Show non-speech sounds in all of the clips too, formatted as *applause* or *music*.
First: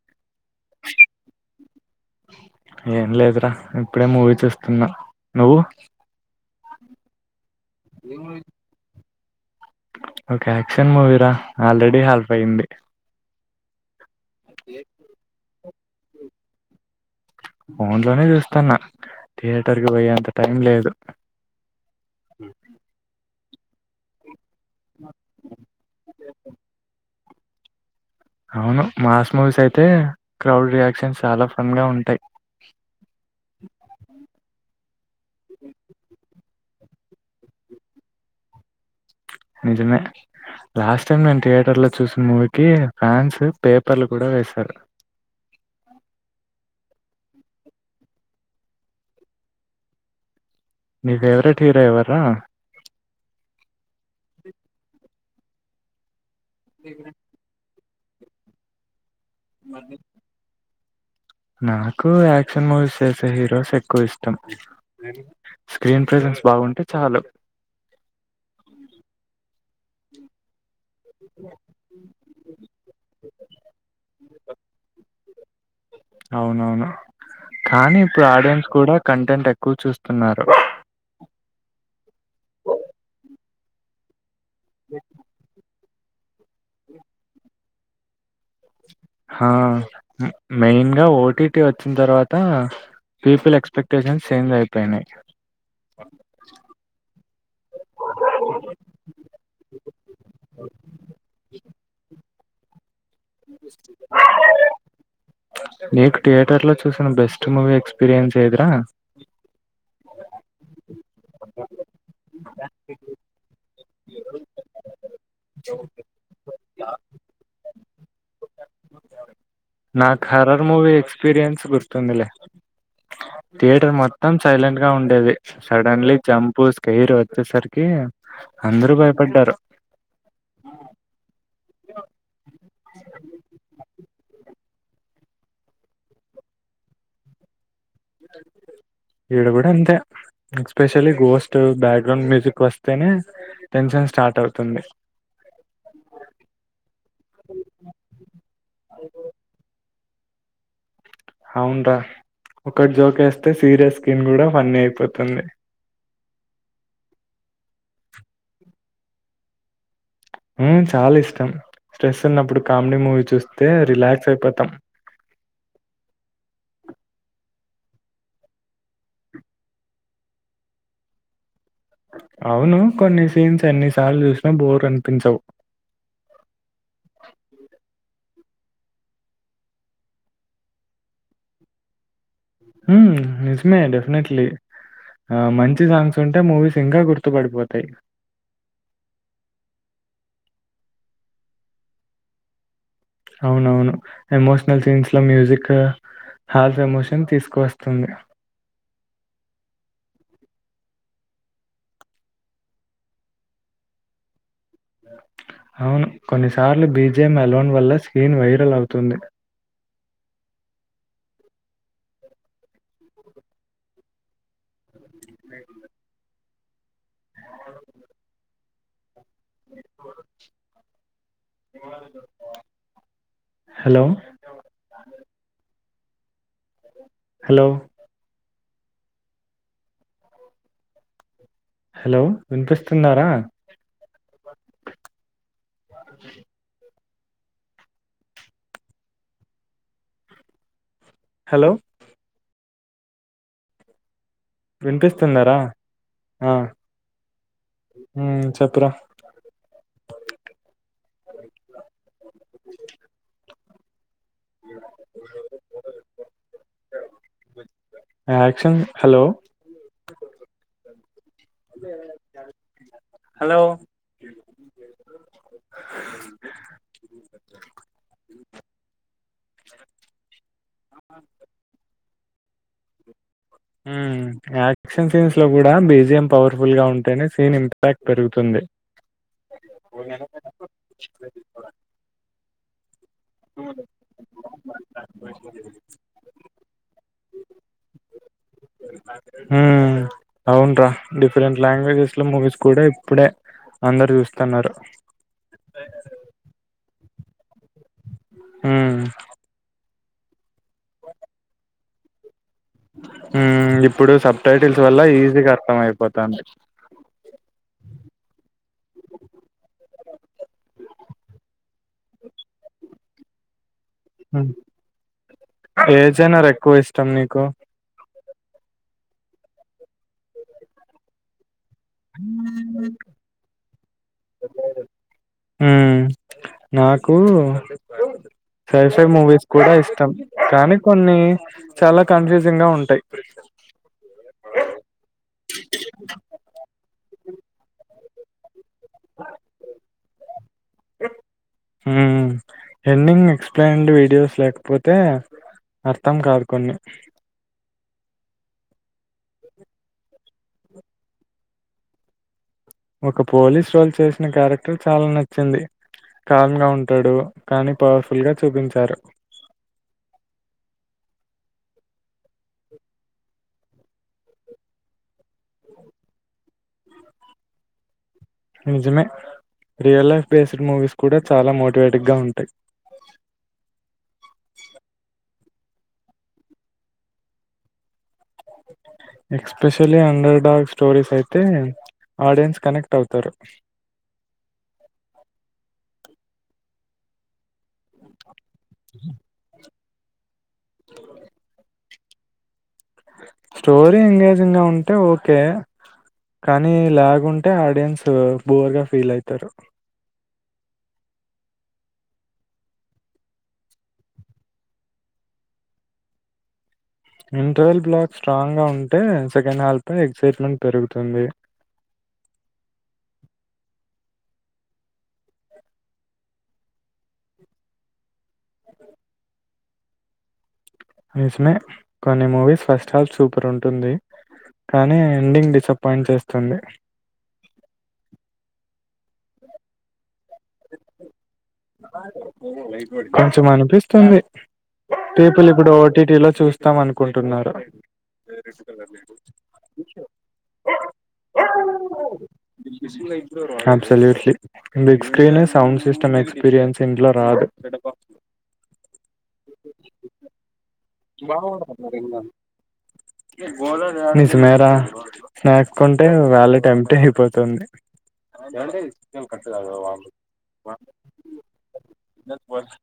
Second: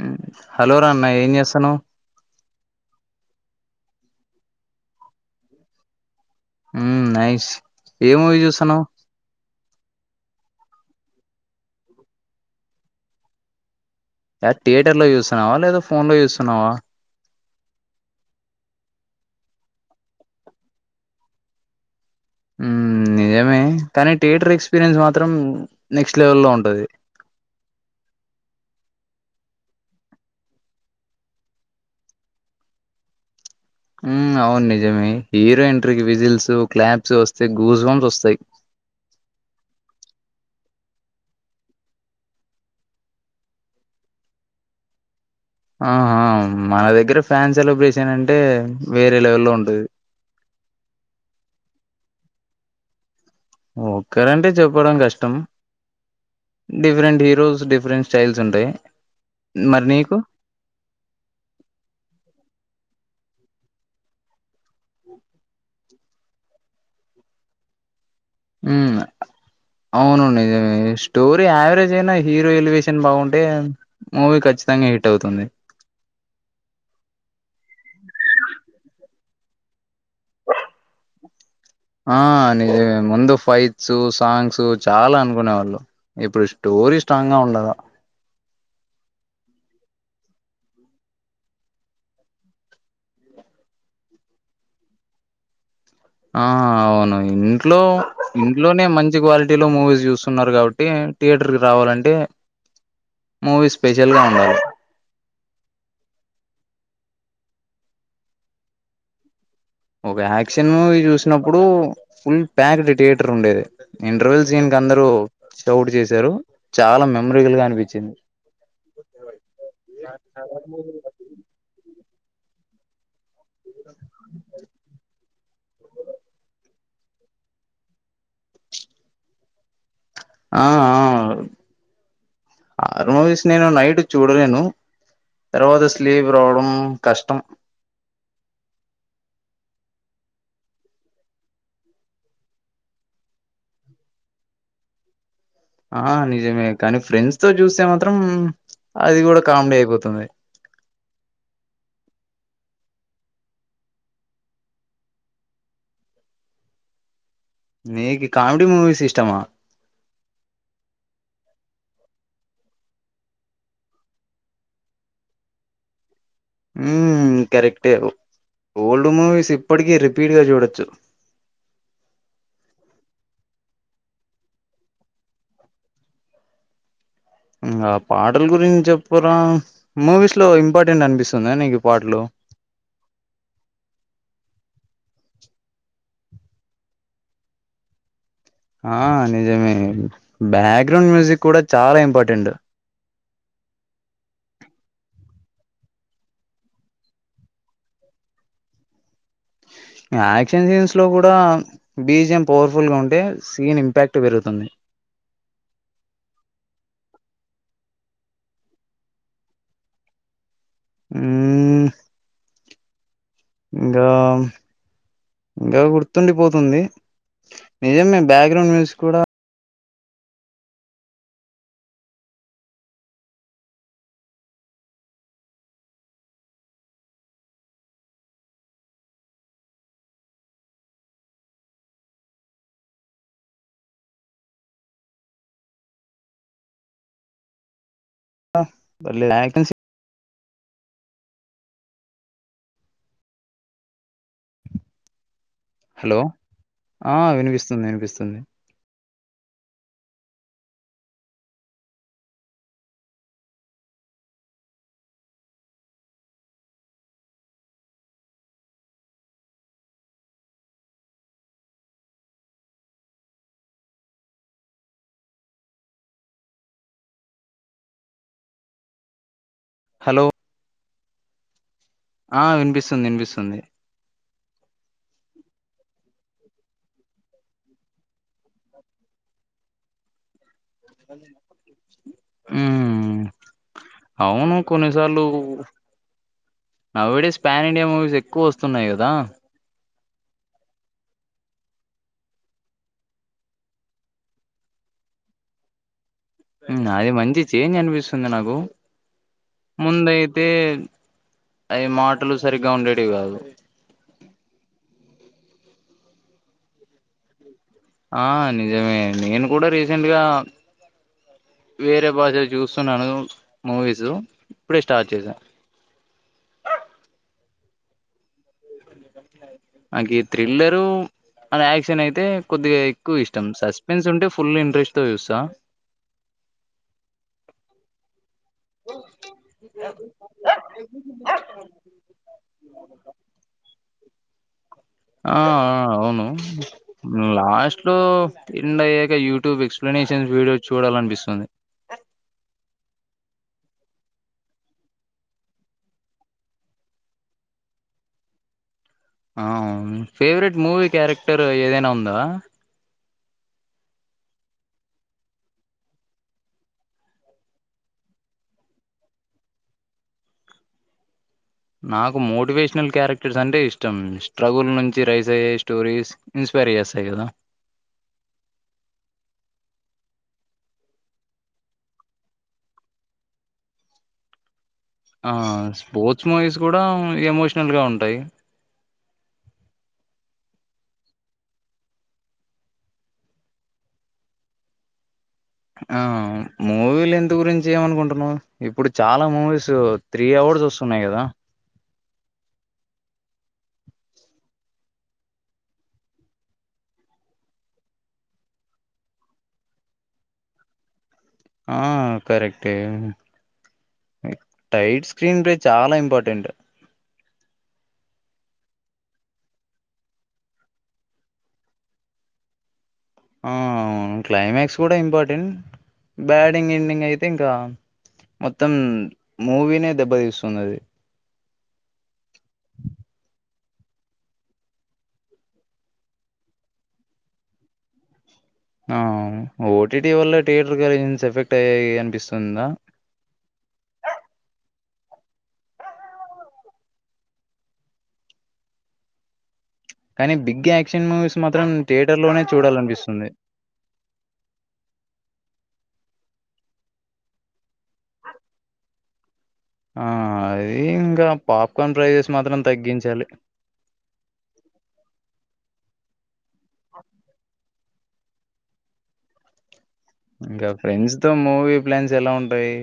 ఉమ్ hello రన్నా ఏం జేస్తున్నవ్ ఏం లేదురా ఇప్పుడే మూవీ చూస్తున్నా నువ్వు ఉమ్ నైస్ ఏ మూవీ చూస్తున్నావ్ ఒక యాక్షన్ మూవీరా ఆల్రెడీ హఫ్ అయింది కాద్ థియేటర్ లో చూస్తున్నావా లేదా ఫోన్ లో చూస్తున్నావా ఫోన్లనే జూస్తున్నా థియేటర్ కి పోయే అంత టైం లేదు ఉమ్ హూ మ్మ్ నిజమే కానీ థియేటర్ ఎక్స్పీరియన్స్ మాత్రం నెక్స్ట్ లెవెల్ లో ఉంటది అవును మాస్ మూవీస్ అయితే క్రౌడ్ రియాక్షన్స్ చాలా ఫన్ గా ఉంటాయ్ *inaudible* మ్మ్ అవును క్లాబ్స్ వస్తయ్ గూజ్ బామ్స్ వస్తాయ్ నిజమే లాస్ట్ టైమ్ నేను థియేటర్ లో చూసిన మూవీకి ఫ్యాన్స్ పేపర్లు కూడా ఏస్తర్ ఆ ఆ మన దగ్గర ఫ్యాన్ సెలబ్రేషన్ అంటే వేరే లెవెల్ లో ఉంటది నీ ఫేవరెట్ హీరో ఎవర్రా ఒక్కరంటే చెప్పడం కష్టం డిఫరెంట్ హీరోస్ డిఫరెంట్ స్టైల్స్ ఉంటయ్ మరి నీకు నాకు యాక్షన్ మూవీస్ చేసే హీరోస్ ఎక్కువ ఇష్టం స్క్రీన్ ప్రజెన్స్ బాగుంటే చాలు *inaudible* ఉమ్ అవును నిజమే స్టోరీ యావరేజ్ అయినా హీరో ఎలివేషన్ బాగుం టే మూవీ ఖచ్చితంగా హిట్ అవుతుంది అవునవును కానీ ఇప్పుడు ఆడియన్స్ కూడా కం టెంట్ ఎక్కువ చూస్తున్నారు ఆ నిజమే ముందు ఫైట్స్ సాంగ్స్ చాలా అనుకునే వాళ్ళు ఇప్పుడు స్టోరీ స్ట్రాంగ్ గా ఉండాలా ఆ మెయిన్ గా ఓటీటీ వచ్చిన తర్వాత పీపుల్ ఎక్స్పెక్టేషన్స్ ఛేంజ్ అయిపోయినయ్ ఆ అవును ఇంట్లో ఇంట్లోనే మంచి క్వాలిటీ లో మూవీస్ జూస్తున్నారు గాబట్టి థియేటర్ కి రావాలంటే మూవీ స్పెషల్ గా ఉండాలి నీకు థియేటర్ లో చూస్ బెస్ట్ మూవీ ఎక్స్పీరియన్స్ ఏది రా ఒక యాక్షన్ మూవీ చూసినప్పుడు ఫుల్ ప్యాక్డ్ థియేటర్ ఉండేది ఇంటర్వెల్స్ సీన్స్ అందరు క్రౌడ్ జేశారు చాలా మెమరికల్ గా అనిపించింది నాకు హర్రర్ మూవీ ఎక్స్పీరియన్స్ గుర్తుందిలే థియేటర్ మొత్తం సైలెంట్ గా ఉండేది సడన్లీ జంపూస్ కైరు వచ్చేసరికి అందరూ భయపడ్డారు ఆ ఆ ఆర్ మూవీస్ నేను నైట్ చూడలేను తర్వాత స్లీప్ రావడం కష్టం ఇడ కూడా అంతే ఎక్స్పెషలీ గోస్ట్ బ్యాక్గ్రౌండ్ మ్యూజిక్ వస్తేనే టెన్షన్ స్టార్ట్ అవుతుంది ఆ నిజమే కానీ ఫ్రెండ్స్ తో చూస్తే తదే అవున్రా ఒకటి జోక్ వేస్తే సీరియస్ స్కిన్ కూడా ఫన్నీ అయిపోతుంది నీకు కామెడీ మూవీస్ ఇష్టమా ఉ చాలా ఇష్టం స్ట్రెస్ ఉన్నప్పుడు కామెడీ మూవీ చూస్తే రిలాక్స్ అయిపోతాం ఉ కరెక్టే ఓల్డ్ మూవీస్ ఇప్పటికీ రిపీట్ గా చూడొచ్చు అవును కొన్ని సీన్స్ ఎన్ని సార్లు చూసినా బోర్ అనిపించవు ఇంగ ఆ పాట్ పాటల గురించి చెప్పు రా మూవీస్ లో ఇంపార్టెంట్ అనిపిస్తుంద నీకు పాటలు ఉ నిజమే డెఫినెట్లీ ఆ మంచి సాంగ్స్ ఉంటే మూవీస్ ఇంకా గుర్తుపడిపోతాయి ఆ నిజమే బ్యాక్గ్రౌండ్ మ్యూజిక్ కూడా చాలా ఇంపార్టెంట్ అవునవును ఎమోషనల్ సీన్స్ లో మ్యూజిక్ హాల్స్ ఎమోషన్ తీసుకు వస్తుంది *inaudible* యాక్షన్ సీన్స్ లో కూడా బీజీయం పవర్ఫుల్ గా ఉంటే సీన్ ఇంపాక్ట్ పెరుగుతుంది *inaudible* అవును కొన్నిసార్లు బీజియం యలోన్ వల్ల స్క్రీన్ వైరల్ అవుతుంది ఉ ఇంగా ఇంగా గుర్తుండిపోతుంది నిజమే బ్యాక్గ్రౌండ్ మ్యూజిక్ కూడా హలో హలో హలో వినిపిస్తుందారా *inaudible* అ యాక్షన్ సీన్ హలో వినిపిస్తుందా రా హలో ఆ ఆ వినిపిస్తుంది ఉ వినిపిస్తుంది చెప్పురా *inaudible* యాక్షన్ హలో హలో హలో ఆ వినిపిస్తుంది వినిపిస్తుంది మ్మ్ యాక్షన్ సీన్స్ లో కూడా బీజిఎం పవర్ఫుల్ గా ఉంటేనే సీన్ ఇంపాక్ట్ పెరుగుతుంది పో ఊ అవును కొన్నిసాలు nowadays pan India movies ఎక్కువ వస్తున్నాయి కదా మ్మ్ అవున్రా డిఫరెంట్ లాంగ్వేజెస్ లో మూవీస్ కూడ ఇప్పుడే అందరు చూస్తున్నారు అది మంచి చేంజ్ అనిపిస్తుంది నాకూ మ్మ్ ముందయి తే అవి మాటలు సరిగ్గా ఉండేటివి కాదు మ్ ఇప్పుడు సబ్ టైటిల్స్ వల్ల ఈ జిగ అర్థం అయిపోతాది ఆ నిజమే నేను కూడా రీసెంట్గా వేరే భాష చూసున్నాను మూవీసు మ్మ్. ఇప్పుడే స్టార్ట్ చేసా ఏ జనర్ ఎక్కువ ఇష్టం నీకు అంకి థ్రిల్లరు అ యాక్షన్ అయితే కొద్దిగా ఎక్కువ ఇష్టం సస్పెన్స్ ఉంటే ఫుల్ ఇంట్రెస్ట్ గ చూస్తా మ్మ్ నాకు సైఫై మూవీస్ కూడా ఇష్టం కానీ కొన్ని చాలా కన్ఫ్యూజింగ్ గా ఉంటాయి ఆ ఆ అవును లాస్ట్ లో ఎండ్ అయ్యాక యూట్యూబ్ ఎక్స్ప్లనేషన్స్ వీడియో చూడాలనిపిస్తుంది హ్మ్ ఎండింగ్ ఎక్స్ప్లెయిన్డ్ వీడియోస్ లేకపోతే అర్థం కాదు కొన్ని ఆ అవును ఫేవరెట్ మూవీ క్యారెక్టర్ ఏదైనా ఉందా ఒక పోలీస్ రోల్ చేసిన క్యారెక్టర్ చాల్ నచ్చింది కామ్ గా ఉంటాడు కానీ పవర్ఫుల్ గా చూపించారు నాకు మోటివేషనల్ క్యారెక్టర్స్ అంటే ఇష్టం స్ట్రగుల్ నుంచి రైస్ అయ్యే స్టోరీస్ ఇన్స్ పరియాసాదా నిజమే రియల్ లైఫ్ బేస్డ్ మూవీస్ కూడా చాలా మోటివేటిగ్ గా ఉంటాయ్ ఆ స్పోర్ట్స్ మూవీస్ కూడా ఎమోషనల్ గా ఉంటాయ్ ఎక్స్పెషలీ అండర్ డాగ్ స్టోరీస్ అయితే ఆడియన్స్ కనెక్ట్ అవుతారు ఆ మూవీలు ఎంత గురించి ఏమనుకుంటున్నాం ఇప్పుడు చాలా మూవీస్ త్రీ అవర్స్ సున్నాయ్ గదా స్టోరీ ఎంగేజింగ్ గా ఉంటే ఓకే కానీ లాగుంటే ఆడియన్సు బోర్ గా ఫీల్ ఐతరూ ఆ కరెక్టే టైట్ స్క్రీన్ ప్లే చాల ఇంపార్టెంట్ ఇంటర్వెల్ బ్లాక్ స్ట్రాంగ్ గా ఉంటే సెకండ్ హాల్ఫ్ పై ఎక్సైట్మెంట్ పెరుగుతుంది ఆ అవును క్లైమాక్స్ కూడ ఇంపార్టెంట్ బ్యాడింగ్ ఎండింగ్ అయితే ఇంకా మొత్తం మూవీనే దెబ్బతీసుందది నిజమే కొన్ని మూవీస్ ఫస్ట్ హాఫ్ సూపర్ ఉంటుంది కానీ ఎండింగ్ డిసప్పాయింట్ చేస్తుంది ఆ ఓటిటి వల్ల థియటర్ క ఎఫెక్ట్స్ కొంచెం అనిపిస్తుంది పీపుల్ ఇప్పుడు ఓటీటి లో చూస్తాం అనుకుంటున్నారు కానీ బిగ్ యాక్షన్ మూవీస్ మాత్రం థియేటర్ లోనే చూడాలనిపిస్తుంది అబ్సల్యూట్లీ బిగ్ స్క్రీనే సౌండ్ సిస్టమ్ ఎక్స్పీరియన్స్ ఇంట్లో రాదు ఆ అ తగ్గించాలి సుమరా కుంటే వాలెట్ ఎట అయిపోతుంది ఇంకా ఫ్రెండ్స్ తో మూవీ ప్లాన్స్ ఎలా ఉంటాయి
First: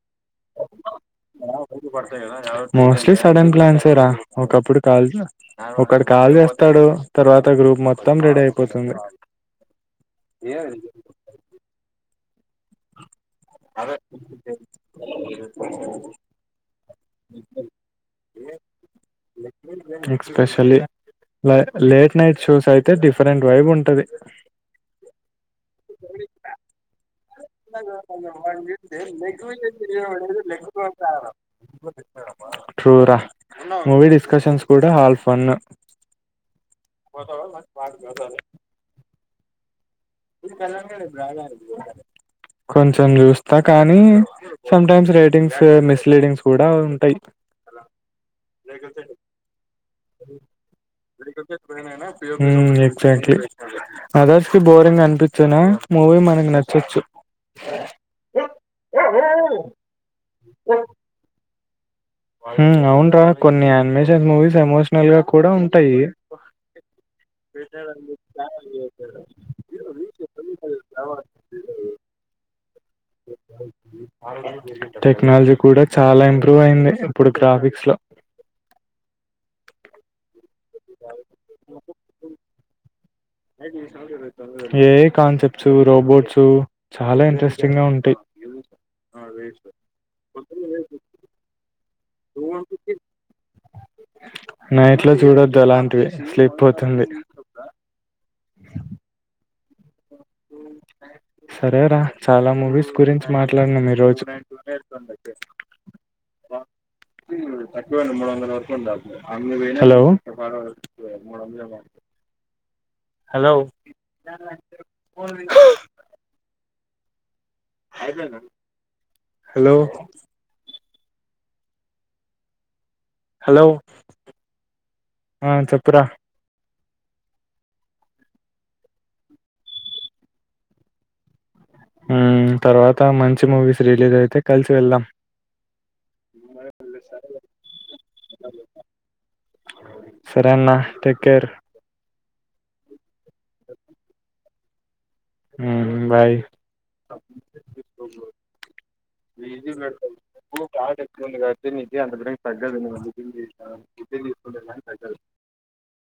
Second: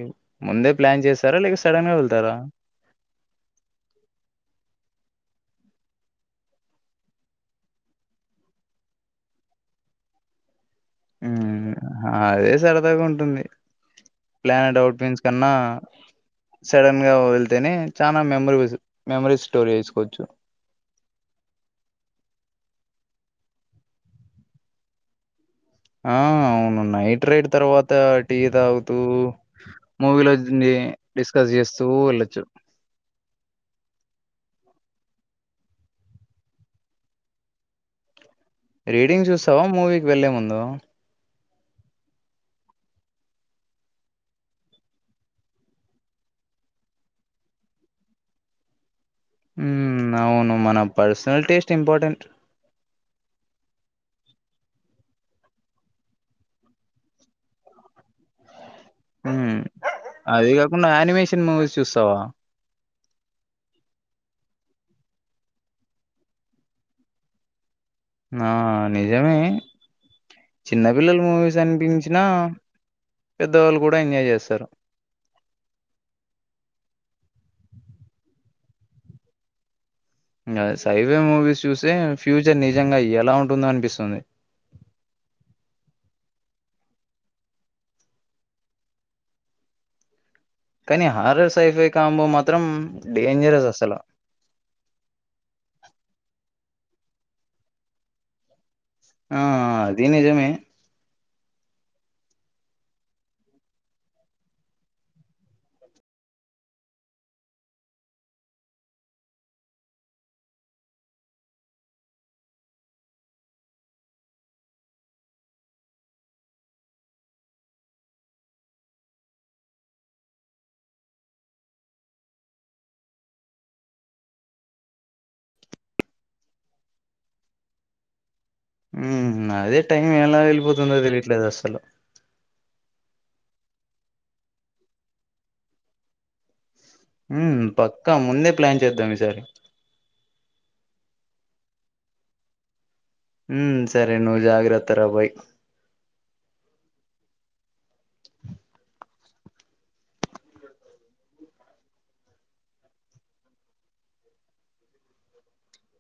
ముందే ప్లాన్ చేస్తారా లేక సడన్ గా వెళ్తారా మోస్ స సడన్ ప్లాన్స్రా ఒకప్పుడు కాల్ ఒక కాల్ చేస్తాడు తర్వాత గ్రూప్ మొత్తం డ అయిపోతుంది *inaudible* ఏది హ అదే సరదాగా ఉంటుంది ప్లానెట్ అట్న్స్ కన్నా సడన్ గా వెళ్తేనే చనా మ మమస్ ఎక్స్పెషలీ లేట్ నైట్ షోస్ అయి అయితే డిఫరెంట్ వైబ్ ఉంటది ఆ అవును నైట్ రైడ్ తర్వాత టీ త డిస్కస్ చేస్తూ వెళ్ళొచ్చు ట్రూ రా మూవీ డిస్కషన్స్ కూడా హల్ ఫన్ బ బ వాే రీడింగ్ చూస్తావా మూవీ ఇది తెదిాగా *inaudible* కొంచెం చూస్తా కానీ సమ్టైమ్స్ రైటింగ్స్ మిస్లీడింగ్స్ కూడా ఉంటాయి ఉమ్ అవును మన పర్సనల్ టేస్ట్ ఇంపార్టెంట్ హ ఎక్సకకల్టలీ అదర్స్ కి బోరింగ్ అనిపిస్తున్నా మూవీ మనకు నచ్చొచ్చు ఓహఓ ఉమ్ అది కాకుండా అనిమేషన్ మూవీస్ చూస్తావా హ అవును కొన్ని నిమేషన్ మూవీస్ ఎమోషనల్ గా కూడా ఉంటాయి ఆ నిజమే చిన్నపిిల్లలు మూవీస్ అనిపించినా పెద్దవాళ్ళు కూడా ఎంజాయ్ చేస్తారు టెక్నాలజీ కూడా చాలా ఇంప్రూవ్ అయింది ఇప్పుడు గ్రాఫిక్స్లో సైవే మూవీస్ చూసే ఫ్యూచర్ నిజంగా అయ్యారు ఏ కాన్సెప్ట్ రోబోట్స్ చాలా ఇంట్రెస్టింగ్ గా ఉంటాయి అ రే స కొ కానీ హారర్స్ైఫెక్ న ఇట్లా చూడొద్దు అలాంటివి స్లిప్ పోతుంది ది నిజమే సరేరా చాలా మూవీస్ గురించి మాట్లాడినా మీ రోజుూ వెతు తక్కువ మూడు వందల వరకు ఉంట మూడు వంద హలో అ హలో హలో హలో ఆ చెప్పురా ఉమ్మ్ అదే టైం ఎలా వెళ్ళిపోతుందో తెలియట్లేదు అసలు ఉమ్మ్ తర్వాత మంచి మూవీస్ రిలీజ్ అయితే కలిసి వెళ్దాం ఉమ్మ్ పక్కా ముందే ప్లాన్ చేద్దాం ఈసారి సరే అన్నా టేక్ కేర్ ఉమ్మ్ సరే నువ్వు జాగ ఉమ్మ్ బాయ్ క్రేజీ ఉన్నాడు తెల్సా అమో బావటి ఎక్కువుంది కాబట్టి నీకి అంత బిరినా తగ్గదు ఇంజక్షన్ చేసినా కానీ *unintelligible* చేసుకుంటేగానీ తగ్గదు